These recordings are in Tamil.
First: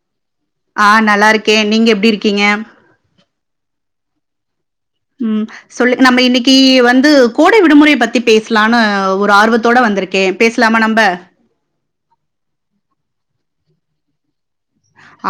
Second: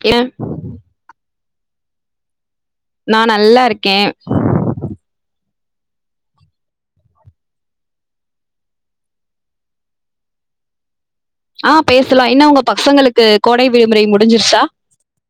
க ஆஹ் நல்லா இருக்கேன் நீங்க எப்டி இருக்கீங்க நான் நல்லா இருக்கேன் சொல்லு நம்ம இன்னைக்கு வந்து கோடை விடுமுறை பத்தி பேசலனு ஒரு ஆர்வத்தோட வந்திருக்கேன் பேசலாம நம்ம ஆஹ் பேசலாம் இன்ன உங்க பசங்களுக்கு கோடை விடுமுறை முடிஞ்சிருச்சா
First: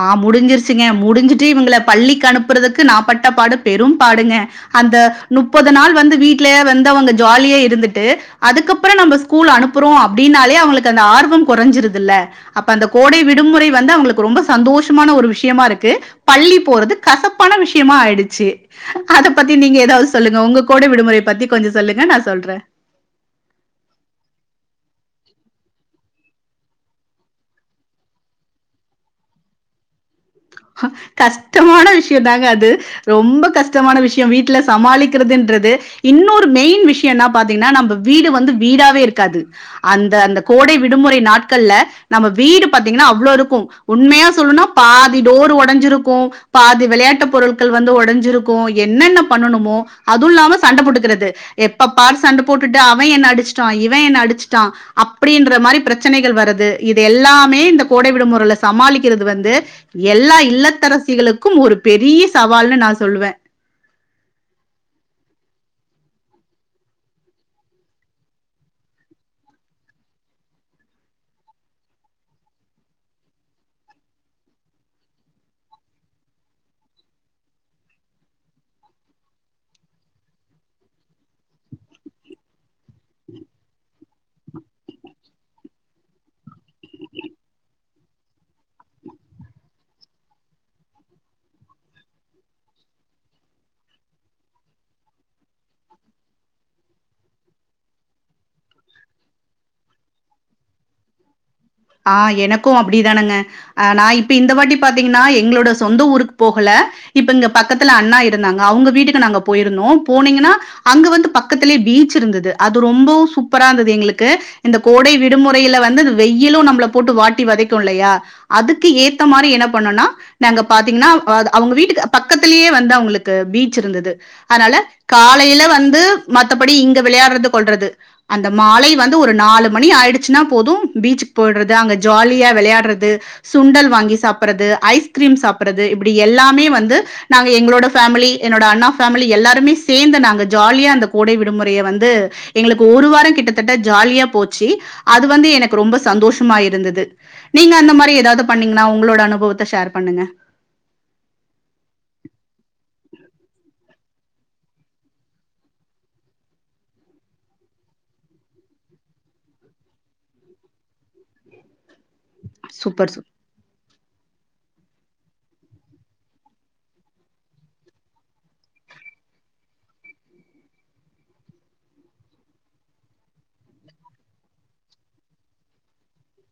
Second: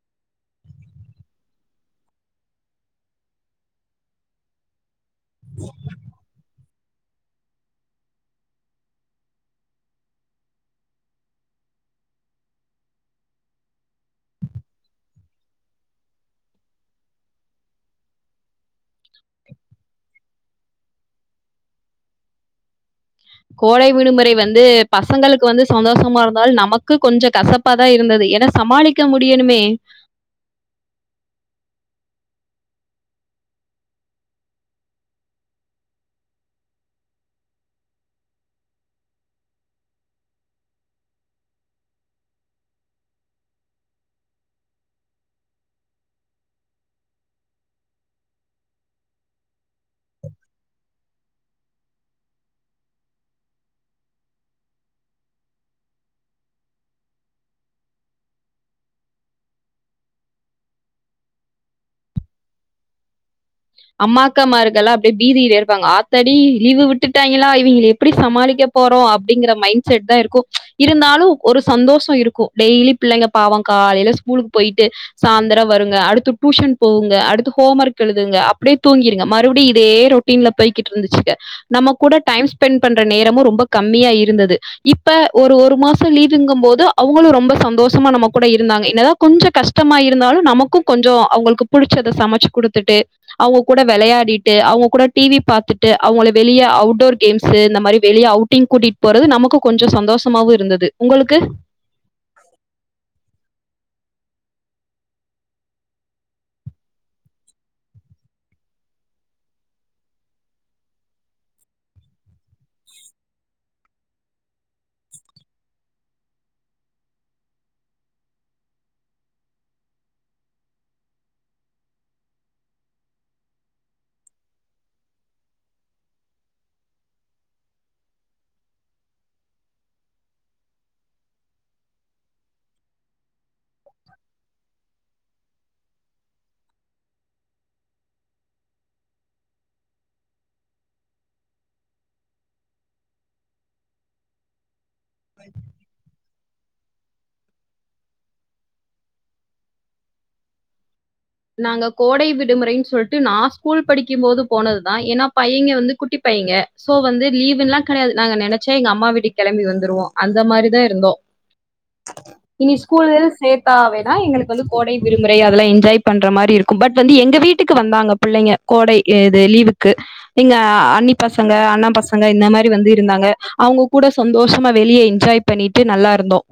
ஆஹ் முடிஞ்சிருச்சுங்க முடிஞ்சுட்டு இவங்களை பள்ளிக்கு அனுப்புறதுக்கு நான் பட்ட பாடு பெரும் பாடுங்க அந்த முப்பது நாள் வந்து வீட்ல வந் அவங்க ஜாலியா இருந்துட்டு அதுக்கப்புறம் நம் ஸ்கூல் அனுப்புறோம் அப்படனே அவங்களுக்கு அந்த ஆர்வம் குறைஞ்சறுதல அந்த கோடை விடுமுறை வந்து அவங்களுக்கு ரொம்ப சந்தோஷமான ஒரு விஷயமா இருக்கு பள்ளி போறது கசப்பான விஷயமா ஆயிடுச்சு அத பத்தி நீங்க ஏதாவது சொல்லுங்க உங்க கோடை விடுமுறை பத்தி கொஞ்சம் சொல்லுங்க நான் சொல்றேன் கோடை விடுமுறை வந்து பசங்களுக்கு வந்து சந்தோஷமா இருந்தலும் நமக்கு கொஞ்சம் கசப்பாதான் இருந்தது என்ன சமாளிக்க முடியணுமே கஷ்டமான விஷயம் தாங்க அது ரொம்ப கஷ்டமான விஷயம் வீட்ல சமாளிக்கிறதுன்றது இன்னொரு மெயின் விஷயம்னா பாத்தீங்கன்னா நம்ம வீடு வந்து வீடாவே இருக்காது அந்த அந்த கோடை விடுமுறை நாட்கள்ல நம்ம வீடு பாத்தீங்கன்னா அவ்வளோ இருக்கும் உண்மையா சொல்லனும்னா பா டோர் உடைஞ்சிருக்கும் பாதி விளையாட்டு பொருட்கள் வந்து உடைஞ்சிருக்கும் என்னென்ன பண்ணணுமோ அதுவும் இல்லாம சண்டை போட்டுக்கிறது எப்ப பார் சண்டை போட்டுட்டு அவன் என்ன அடிச்சுட்டான் இவன் என்ன அடிச்சுட்டான் அப்டின்ற மாரி பிரச்சனைகள் வருது இது எல்லாமே இந்த கோடை விடுமுறைளை சமாளிக்கிறது வந்து எல்லா இல்லத்தரசிகளுக்கும் ஒரு பெரிய சவால்னு நான் சொல்லுவேன் அம்மா அக்காமருக்கெல்லாம் அப்டியே பீதியில இருப்பாங்க ஆத்தடி லீவு விட்டுட்டாங்களா இவங்க எப்டி சமாளிக்க போறோம் அப்டிங்கிற மைண்ட் செட் தான் இருக்கும் இருந்தாலும் ஒரு சந்தோஷம் இருக்கும் டெய்லி பிள்ளைங்க பாவங்க காலையில ஸ்கூலுக்கு போயிட்டு சாயந்திரம் வருங்க அடுத்து டியூஷன் போகுங்க அடுத்து ஹோம் ஒர்க் எழுதுங்க அப் அப்டியே தூங்கிருங்க மறுபடியும் இதே ரொட்டீன்ல போய்கிட்டு இருந்துச்சுக்க நம்ம கூட டைம் ஸ்பெண்ட் பண்ற நேரமும் ரொம்ப கம்மியா இருந்தது இப்ப ஒரு ஒரு மாசம் லீவ்கும் போது அவங்களும் ரொம்ப சந்தோஷமா நம்ம கூட இருந்தாங்க என்னதான் கொஞ்சம் கஷ்டமா இருந்தாலும் நமக்கும் கொஞ்சம் அவங்களுக்கு புடிச்சத சமைச்சு குடுத்துகிட்டு அவங்க கூட விளையாடிட்டு அவங்க கூட டிவி பாத்துட்டு அவங்கள வெளிய அவுட்டோர் கேம்ஸ் இந்த மாதிரி வெளிய அவுட்டிங் கூட்டிட்டு போறது நமக்கு கொஞ்சம் சந்தோஷமாவும் இருந்தது உங்களுக்கு ஆஹ் எனக்கும் அப்டிதானங்க ஆஹ் நான் இப்ப இந்த வாட்டி பாத்தீங்கன்னா எங்களோட சொந்த ஊருக்கு போகல இப்ப இங்க பக்கத்துல அண்ணா இருந்தாங்க அவங்க வீட்டுக்கு நாங்க போயிருந்தோம் போனீங்கன்னா அங்க வந்து பக்கத்திலேயே பீச் இருந்தது அது ரொம்பவும் சூப்பரா இருந்தது எங்களுக்கு இந்த கோடை விடுமுறையில வந்து அது வெயிலும் நம்ம போட்டு வாட்டி வதைக்கும் இல்லையா அதுக்கு ஏத்த மாரி என்ன பண்ணுனம்னா நாங்க பாத்திங்கனா அ அவுங்க வீட்டு பக்கத்திலே அவங்களுக்கு பீச் இருந்தது அதனால காலையில வந்து மத்தபடி இங்க விளையாடுறது கொல்றது அந்த மாலை வந்து ஒரு நாலு மணி ஆயடுச்சுனா போதும் பீச் போயடுறது அங்க ஜாலியா விளையாடுறது சுண்டல் வாங்கி சாப்படுறது ஐஸ்கிரீம் சாப்படுறது இப்படி எல்லாமே வந்து நாங்க எங்களோட பேமிலி என்னோட அண்ணா பேமிலி எல்லாருமே சேர்ந்து நாங்க ஜாலியா அந்த கோடை விடுமுறைய வந்து எங்களுக்கு ஒரு வாரம் கிட்டத்தட்ட ஜாலியா போச்சு அது வந்து எனக்கு ரொம்ப சும்மா இருந்தது நீங்க அந்த மாரி ஏதாவ து பண்ணீங்கன்னா உங்களோட அனுபவத்தை ஷேர் பண்ணுங்க நாங்க கோடை விடுமுறைன்னு சொல்லிட்டு நான் ஸ்கூல் படிக்கும் போது போனதுதான் ஏன்னா பையங்க வந்து குட்டி பையங்க சோ வந்து லீவுல்லாம் கிடையாது நாங்க நினைச்சா எங்க அம்மா வீட்டுக்கு கிளம்பி வந்துருவோம் அந்த மாதிரிதான் இருந்தோம் இனி சூப்பர் சூப்பர் ஸ்கூல சேர்த்தாவே தான் எங்களுக்கு வந்து கோடை விடுமுறை அதெல்லாம் என்ஜாய் பண்ற மாரி இருக்கும் பட் வந்து எங்க வீட்டுக்கு வந்தாங்க பிள்ளைங்க கோடை இது லீவுக்கு நீங்க அண்ணி பசங்க அண்ணா பசங்க இந்த மாதிரி வந்து இருந்தாங்க அவுங்க கூட சந்தோஷமா வெளியே என்ஜாய் பண்ணிட்டு நல்லா இருந்தோம்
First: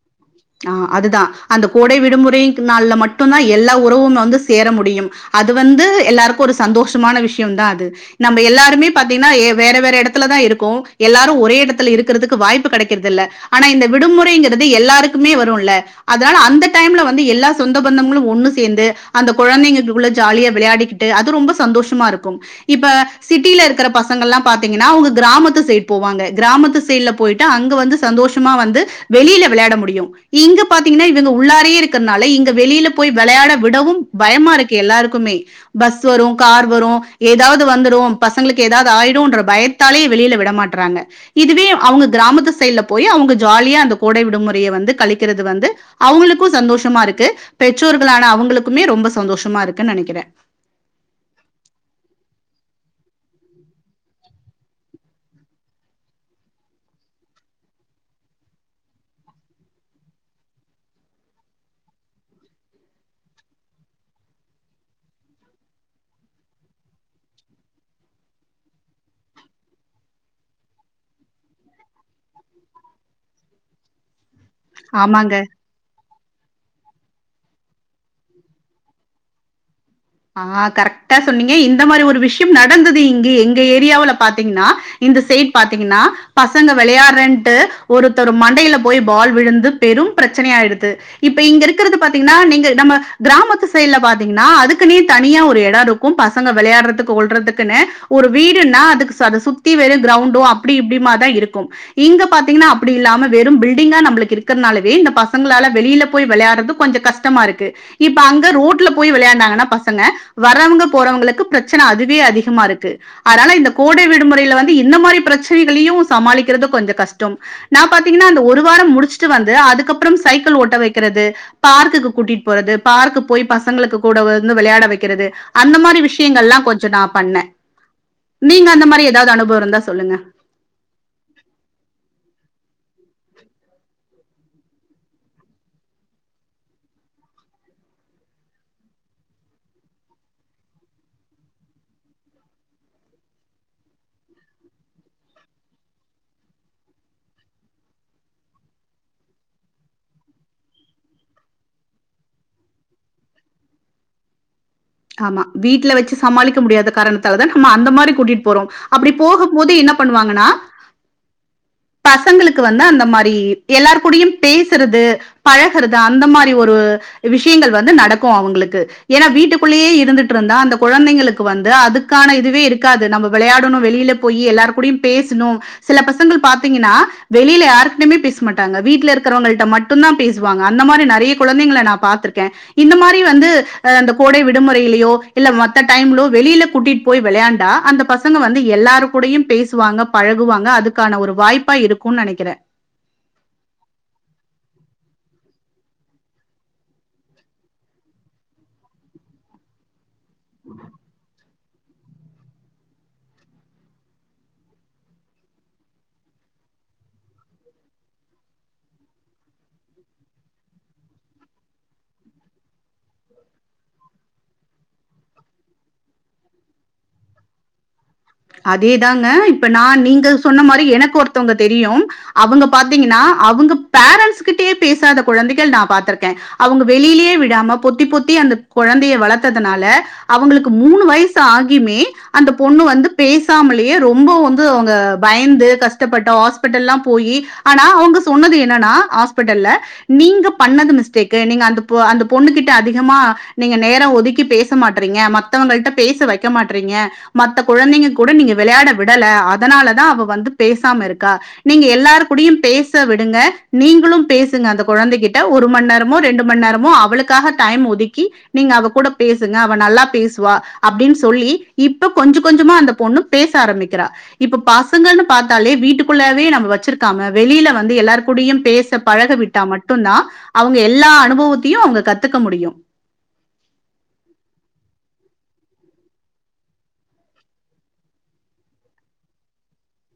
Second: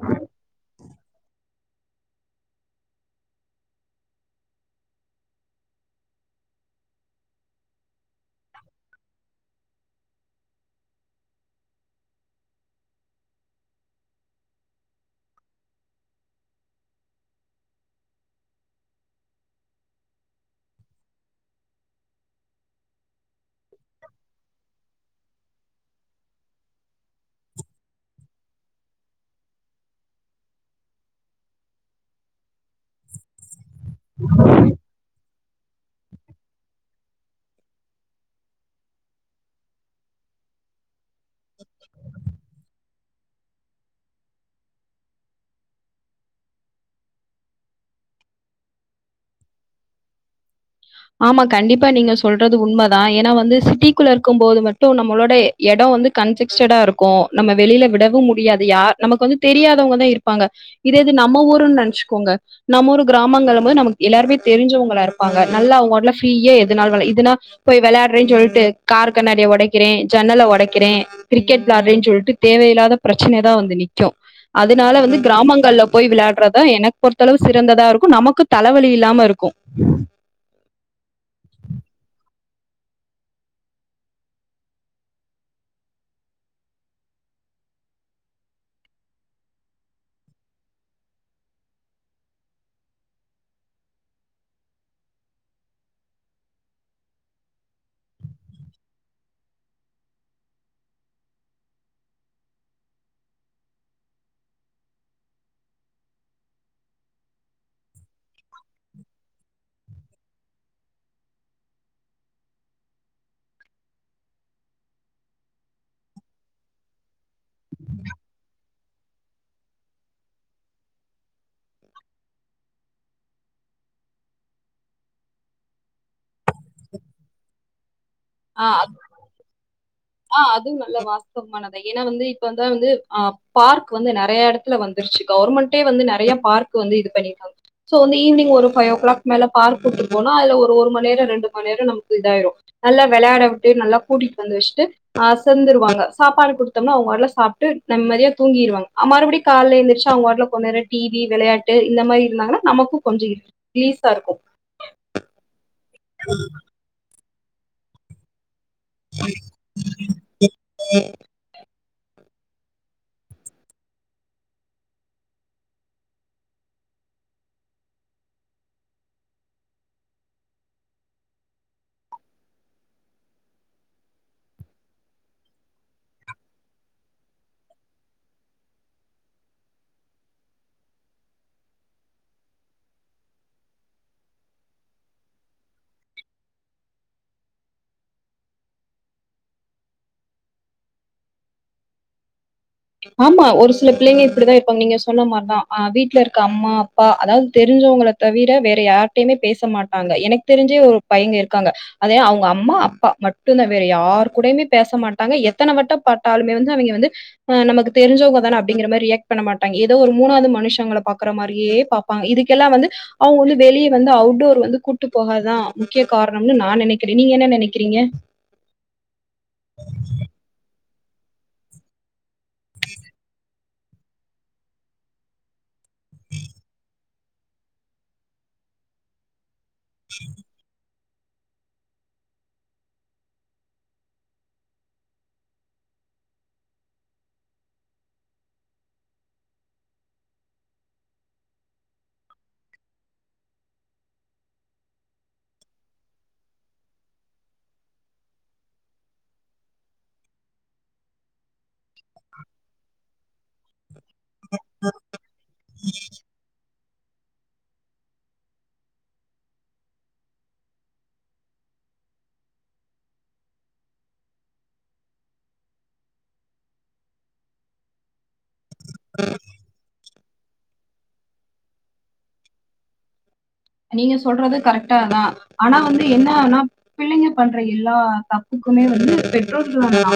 ஆஹ் அதுதான் அந்த கோடை விடுமுறை நாள்ல மட்டும் தான் எல்லா உறவுமே வந்து சேர முடியும் அது வந்து எல்லாருக்கும் ஒரு சந்தோஷமான விஷயம் தான் அது நம்ம எல்லாருமே பாத்தீங்கன்னா வேற வேற இடத்துலதான் இருக்கோ எல்லாரும் ஒரே இடத்துல இருக்கறதுக்கு வாய்ப்பு கிடைக்கறது இல்ல ஆனா இந்த விடுமுறைங்கிறது எல்லாரு க்குமே வரும் இல்ல அதனால அந்த டைம்ல வந்து எல்லா சொந்த பந்தங்களும் ஒன்னு சேர்ந்து அந்த குழந்தைங்களுக்குள்ள ஜாலியா விளையாடிக்கிட்டு அது ரொம்ப சந்தோஷமா இருக்கும் இப்ப சிட்டில இருக்கிற பசங்க எல்லா பார்த்தீங்கன்னா அவுங்க கிராமத்து சைடு போவாங்க கிராமத்து சைடுல போயிட்டு அங்க வந்து சந்தோஷமா வந்து வெளியில விளையாட முடியும் இங்க பாத்தீங்கனா இதுங்க உள்ளாரே இருக்கிறதுனால இங்க வெளியில போய் விளையாட விடவும் பயமா இருக்கு எல்லாருக்குமே பஸ் வரும் கார் வரும் ஏதாவது வந்துடும் பசங்களுக்கு ஏதாவது ஆயிடுன்ற பயத்தாலே வெளியில விடமாட்றாங்க இதுவே அவங்க கிராமத்து சைட்ல போய் அவங்க ஜாலியா அந்த கோடை விடுமுறைய வந்து கழிக்கிறது வந்து அவங்களுக்கும் சந்தோஷமா இருக்கு பெற்றோர்களான அவங்களுக்குமே ரொம்ப சந்தோஷமா இருக்கு நினைக்கிறேன் ஆமா கண்டிப்பா நீங்க சொல்றது உண்மைதான் ஏன்னா வந்து சிட்டிக்குள்ள இருக்கும் போது மட்டும் நம்மளோட இடம் வந்து கன்சஸ்டா இருக்கும் நம்ம வெளியில விடவும் முடியாது யார் நமக்கு வந்து தெரியாதவங்கதான் இருப்பாங்க இத இது நம்ம ஊருன்னு நினைச்சுக்கோங்க நம்ம ஒரு கிராமங்க போது நமக்கு எல்லாருமே தெரிஞ்சவங்கள இருப்பாங்க நல்லா அவங்க பாட்டுக்கு ஃப்ரீயா எதுனாளும் விள இதுன்னா போய் விளையாடுறேன்னு சொல்லிட்டு கார் கண்ணடிய உடைக்கிறேன் ஜன்னலை உடைக்கிறேன் கிரிக்கெட் விளையாடுறேன்னு சொல்லிட்டு தேவையில்லாத பிரச்சனைதான் வந்து நி்க்கும் அதனால வந்து ஆமாங்க கிராமங்கள்ல போய் விளையாடுறதான் எனக்கு பொறுத்தளவு சிறந்ததா இருக்கும் நமக்கு தலைவலி இல்லாம இருக்கும் ஆஹ் கரெக்டா சொன்னீங்க இந்த மாரி ஒரு விஷயம் நடந்தது இங்க எங்க ஏரியாவுல பாத்தீங்கன்னா இந்த சைடு பாத்தீங்கன்னா பசங்க விளையாடுறண்டு ஒருத்தர் மண்டையில போய் பால் விழுந்து பெரும் பிரச்சனையயிடுது இப்ப இங்க இருக்கிறது பாத்தீங்கன்னா நீங்க நம்ம கிராமத்து சைடுல பாத்தீங்கன்னா அதுக்கு அதுக்குன்னு தனியா ஒரு இடம் இருக்கும் பசங்க விளையாடுறதுக்கு கொல்றதுக்குன்னு ஒரு வீடுன்னா அதுக்கு அதைச் சுத்தி வெறும் கிரவுண்டோ அப்டி இப்டிமாதான் இருக்கும் இங்க பார்த்தீங்கன்னா அப்டி இல்லாம வெறும் பில்டிங்கா நம்மளுக்கு இருக்கிறதுனாலவே இந்த பசங்களால வெளியில போய் விளையாடுறது கொஞ்சம் கஷ்டமா இருக்கு இப்ப அங்க ரோட்ல போய் விளையாண்டாங்கன்னா பசங்க வரவுங்க போறவங்களுக்கு பிரச்சனை அதுவே அதிகமா இருக்கு அதனால இந்த கோடை விடுமுறை ல வந்து இந்த மாதிரி பிரச்சனைகளையும் சமாளிக்கிறது கொஞ்சம் கஷ்டம் நான் பாத்திங்களா அந்த ஒரு வாரம் முடிச்சட்டு வந்து அதுக்கப்புறம் சைக்கிள் ஓட்ட வைக்கிறது பார்க்கு கூட்டிட்டு போறது பார்க்போய் பசங்களுக்கு கூட வந்து விளையாட வைக்கிறது அந்த மாதிரி விஷயங்கள் எல்லா கொஞ்சோ நான் பண்ணேன் நீங்க அந்த மாரி ஏதாவது அனுபவம் இருந்தா சொல்லுங்க ஆஹ் அதுவும் நல்ல வாஸ்தவமானதான் ஏன்னா வந்து இப்ப அத வந்து ஆஹ் பார்க் வந்து நறைய இடத்துல வந்துருச்சு கவர்மெண்ட வந்து நறைய பார்க் வந்து இது பண்ணிருாங்க சோ வந்து ஈவினிங ஒரு பபைவ் ஓ கிளாக் மேல பார்க் விட்டு போனா அதுல ஒரு மணி நேரம் ரெண்டு மணி நேரம் நமக்கு இதாயிரும் நல்லா விளையாட விட்டு நல்லா கூட்டிட்டு வந்து வச்சுட்டு அசந்துருவாங்க சாப்பாடு குடுத்தோம்னா அவுங்க வாட்டுல சாப்ட்டு நிம்மதியா தூங்கிடுவாங்க மறுபடி கால்ல எந்திரச்சு அவுங்க வாட்டுல கொஞ்ச நேரம் டிவி வெளையாட்டு இந்த மாரி இருந்தாங்கன்னா நமக்கும் கொஞ்சம் ரிலீஸா இருக்கும் ஆமா வீட்ல வச்சு சமாளிக்க முடியாத காரணத்தை நம்ம அந்த மாரி கூட்டிட்டு போறோம் அப்டி போகும்போது என்ன பண்ணுவாங்கன்னா பசங்களுக்கு வந்து அந்த மாரி எல்லார் கூடயும் பேசுறது பழகுறது அந்த மாரி ஒரு விஷயங்கள் வந்து நடக்கும் அவுங்களுக்கு ஏன்னா வீட்டுக்கு குள்ளயே இருந்துட்டுருந்தா அந்த குழந்தைங்களுக்கு வந்து அதுக்கன இதுவே இருக்காது நம்ம வெளையாடணும் வெளியில போய் எல்லார் கூடயும் பேசணும் சில பசங்கள் பாத்தீங்கன்னா வெளியில யாருட்டுமே பேச மாட்டாங்க வீட்டுல இருக்கிறவங்கள்ட மட்டும்தான் பேசுவாங்க அந்த மாரி நறைய குழந்தைங்களை நான் பா்த்திருக்கேன் இந்த மாதிரி வந்து கோடை விடுமுறையிலயோ இல்ல மத்த டைம்லோ வெளியில கூட்டிட்டு போய் விளையாண்டா அந்த பசங்க வந்து எல்லாரு கூடையும் பேசுவாங்க பழகுவாங்க அதுக்கான ஒரு வாய்ப்பா இருக்கும் நெனைக்கிறேன் ஆமா ஒரு சில பிள்ளைங்க இப்படிதான் இப்ப நீங்க சொன்ன மாதிரிதான் ஆஹ் வீட்டுல இருக்க அம்மா அப்பா அதாவது தெரிஞ்சவங்கள தவிர வேற யார்டையுமே பேச மாட்டாங்க எனக்கு தெரிஞ்சு ஒரு பயங்க இருக் க்காங்க அது அவுங்க அம்மா அப்பா மட்டும்தான் வேற யாரு கூடயுமே பேச மாட்டாங்க எத்தனை வட்ட பட்டாலுமே வந்து அவங்க வந்து ஆஹ் நமக்கு தெரிஞ்சவுங்க தானே அப்படிங்கிற மாதிரி ரியாக்ட் பண்ண மாட்டாங்க ஏதோ ஒரு மூணாவது மனுஷங்களை பாக்குற மாதிரியே பாப்பாங்க இதுக்கல்லாம் வந்து அவ வந்து வெளியே வந்து அவுட்டோர் வந்து கூட்டு போகாதான் முக்கிய காரணம்னு நான் நெனைக்கிறேன் நீங்க என்ன நெனைக்கிறீங்க அதே தாங்க இப்ப நான் நீங்க சொன்ன மாரி எனக் ஒருத்தவுங்க தெரியும் அவுங்க பாத்தீங்கன்னா அவுங்கப் பேரன்ண்ட்ஸ் கிட்டயே பேசாத குழந்தைகள் நான் பாத்திருக்கேன் அவுங்க வெளியிலேயே விடாம பொத்தி பொத்தி அந்தக் வதனால அவுங்களுக்கு மூணு வயசு ஆகியுமே அந்த பொண்ணு வந்து பேசாமலேயே ரொம்ப வந்து அவுங்க பயந்து கஷ்டப்பட்டு ஹாஸ்பிட்டல்லாம் போயி ஆனா அவுங்க சொன்னது என்னனா ஹாஸ்பிட்டல்ல நீங்க பண்ணது மிஸ்டேக்கு நீங்க அந்த அந்த பொண்ணு கிட்ட அதிகமா நீங்க நேரம் ஒதுக்கி பேச மாட்டறீங்க மத்தவங்கள்ட பேச வைக்க மாட்றீங்க மத்த குழந்தைங்க கூட நீங்க விளையாட விடலை அதனாலதான் அவ வந்து பேசாம இருக்கா நீங்க எல்லாரு கூடியும் பேச விடுங்க நீங்களும் பேசுங்க அந்த குழந்தைகிட்ட ஒரு மண் நேரமோ ரெண்டு மண் நேரமோ அவளுக்காக தயம் ஒதுக்கி நீங்க அவ கூட பேசுங்க அவ நல்லா பேசுவா அப்டின் சொல்லி இப்ப கொஞ்சம் கொஞ்சமா அந்த பொண்ணு பேச ஆரம்பிக்கிறா இப்ப பசங்கனு பாத்தாலே வீட்டுக்குள்ளே நம்ம வச்சிருக்காம வெளியில வந்து எல்லாரு கூடியும் பேச பழக விட்டா மட்டும் தான் அவ வங்க எல்லா அனுபவத்தையும் அவுங்க கத்துக்க முடியும் நீங்க சொல்றது கரெக்டா தான் ஆனா வந்து என்ன ஆன்னா பிள்ளைங்க பண்ற எல்லா தப்புக்குமே வந்து பெற்றோர்கள்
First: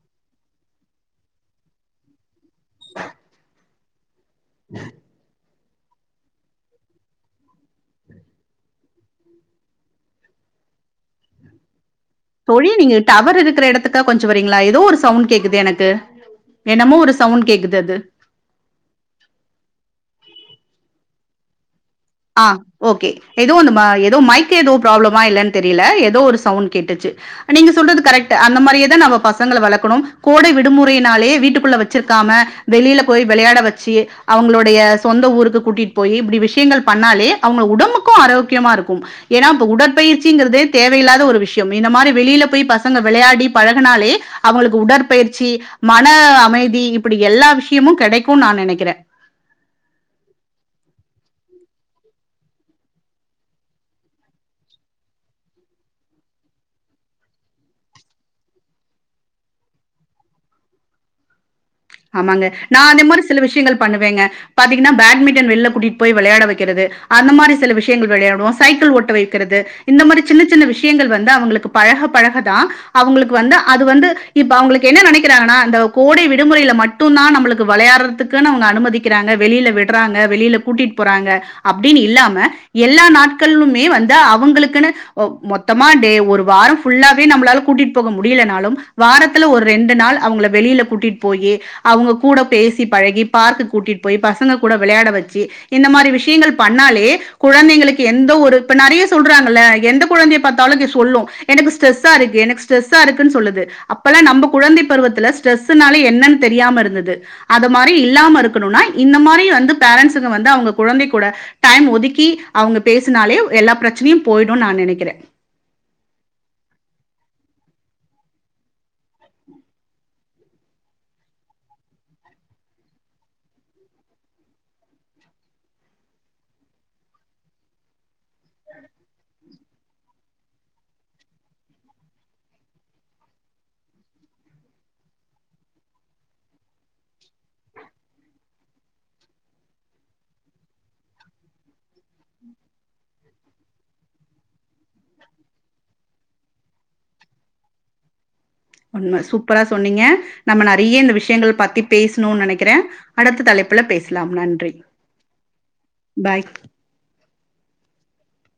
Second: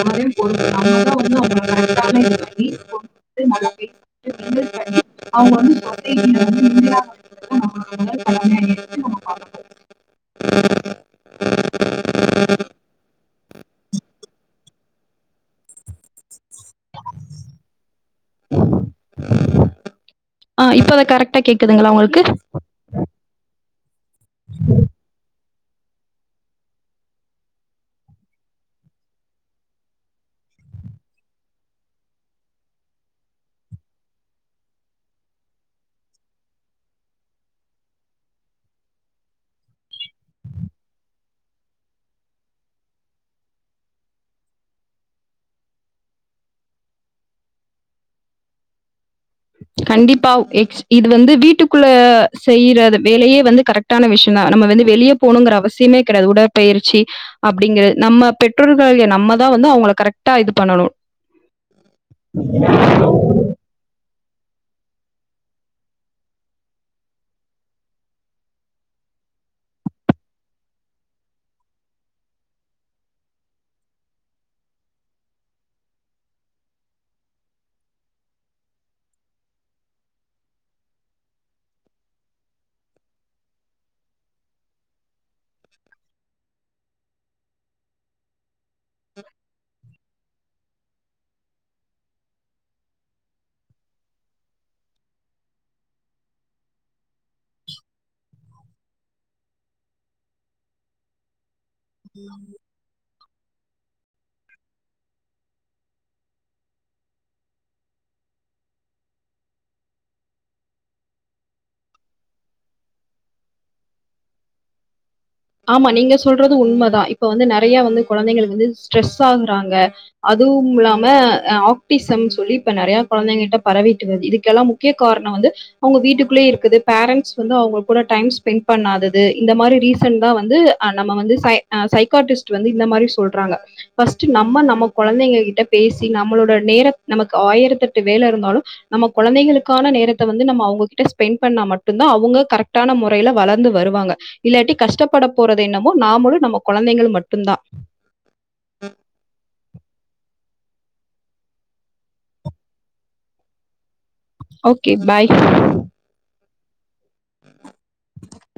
[unintelligible] [unintelligible] [unintelligible] [unintelligible] தோழி நீங்க டவர் இருக்கிற இடத்துக் கொஞ்சம் வரீங்களா ஏதோ ஒரு சவுண்ட் கேக்குது எனக்கு என்னமோ ஒரு சவுண்ட் கேக்குதுஅது கரக்டா கேக்கிது ஆ ஓகே எதோ ஒன்னு எதோ மைக் எதோ ப்ராப்ளமா இல்லன் தெரியல எதோ ஒரு சவுண்ட் கேட்டுச்சு நீங்க சொல்றது கரெக்ட் அந்த மாதிரி தான் நம்ம பசங்கள வளக்கணும் கோடை விடுமுறை நாளே வீட்டுக்குள்ள வச்சிருக்காம வெளியில போய் விளையாட வச்சு அவங்களுடைய சொந்த ஊருக்கு கூட்டிட்டு போய் இப்டி விஷயங்கள் பண்ணாலே அவங்க உடம்புக்கும் ஆரோக்கியமா இருக்கும் ஏன்னா இப்ப உடற்பயிற்சிங்கிறதே தேவையில்லாத ஒரு விஷயம் இந்த மாதிரி வெளியில போய் பசங்க விளையாடி பழகுனாலே அவங்களுக்கு உடற்பயிற்சி மன அமைதி இப்டி எல்லா விஷயமும் கிடைக்கும்னு நான் நினைக்கிறேன் கண்டிப்பா எக்ஸ் இது வந்து வீட்டுக்குள்ள செய்யற வேலையே வந்து கரெக்டான விஷயம் தா நம்ம வந்து வெளிய போகணுங்கிற அவசியமே கிடையாது உடற்பயிற்சி அப்டிங்கீறது நம்ம பெற்றோர்களாகிய நம்மதா வந்து அவங்க கரெக்டா இது பண்ணணும் ஆமாங்க நா அந்த மாரி சில விஷயங்கள் பண்ணுவேங்க பாத்தீங்கன்னா பேட்மிண்டன் வெளில கூட்டிட்டு போய் விளையாட வைக்கிறது அந்த மாரி சில விஷயங்கள் விளையாடுவோம் சைக்கிள் ஓட்ட வைக்கிறது இந்த மாரி சின்ன சின்ன விஷயங்கள் வந்து அவங்களுக்கு பழக பழகதா அவங்களுக்கு வந்து அது வந்து இப்ப அவங்களுக்கு என்னா நினைக்கிறாங்கன்னா அந்த கோடை விடுமுறையில மட்டும்தா நம்மளுக்கு விளையாடறதுக்குனு அனுமதிக்கிறாங்க வெளில விட்றாங்க வெளில கூட்டிட்டு போறாங்க அப்டின்னு இல்லாம எல்லா நாட்களுமே வந்து அவங்களுக்குனு மொத்தமா டே ஒரு வாரம் ஃபுல்லாவே நம்மளால கூட்டிட்டு போக முடியலனாலும் வாரத்துல ஒரு ரெண்டு நாள் அவங்க வெளியில கூட்டிட்டு போய்யி அவங்க கூட பேசி பழகி பார்க்கு கூட்டிட்டு போய் பசங்க கூட விளையாட வச்சு இந்த மாதிரி விஷயங்கள் பண்ணாலே குழந்தைங்களுக்கு எந்த ஒரு இப்ப நெறைய சொல்றாங்கல்ல எந்த கொழந்தைய பாத்தாலும் இங்க சொல்லும் எனக்கு ஸ்ட்ரெஸ்சா இருக்கு எனக்கு ஸ்ட்ரெஸ்சா இருக்குன்னு சொல்லது அப்ப எல்லா நம்ம குழந்தை பருவத்துல ஸ்டரெஸ்சுனால என்னன்னு தெரியாம இருந்தது அது மாரி இல்லாம இருக்கணும்னா இந்த மாரி வந்து பேரன்ட்ஸ்சுங்க வந்து அவுங்க குழந்தை கூட டைம் ஒதுக்கி அவுங்க பேசினாலே எல்லா பிரச்சனையும் போயிடும் நா நினக்கிறேன் ஆமா நீங்க சொல்றது உண்மைதா இப்ப வந்து நெறைய வந்து குழந்தைகளுக்கு வந்து ஸ்ட்ரெஸ்சு ஆகுறாங்க அதுவும் இல்லாம ஆக்டிசம்னு சொல்லி இப்ப நெறையா குழந்தைங்கிட்ட பரவிட்டு வருது இதுக்கெல்லாம் முக்கிய காரணம் வந்து அவுங்க வீட்டுக்குள்ளயே இருக்குது பேரன்ட்ஸ் வந்து அவுங்க கூட டைம் ஸ்பென்ட் பண்ணாதது இந்த மாரி ரீஸ் ரீசண்டா வந்து நம்ம வந்து சைக்கார்டிஸ்ட்டு இந்த மாதரி சொல்றங்க ஃபர்ஸ்ட் நம்ம நம்ம குழந்தைங்கிட்ட பேசி நம்மளோட நேரத்த நமக்கு ஆயிரத்துஎட்டு வேல இருந்தாலும் நம்ம குழந்தைக்கான நேரத்த அவுங்ககிட்ட ஸ்பென்ட் பண்ண மட்டு்ம் தா அவங்க கரெக்டான முறையில வளர்ந்து வருவாங்க இல்லாட்டி கஷ்டப்பட போறது என்னமோ நாமளும் நம்ம குழந்தைங்கள் மட்டும்தா உண்மை சூப்பரா சொன்னீங்க நம்ம நெறைய இந்த விஷயங்கள் பத்தி பேசணும் நினக்கிறேன் அடுத்த தலைப்புல பேச ஓகே பாய் ஆஹ [inaudible]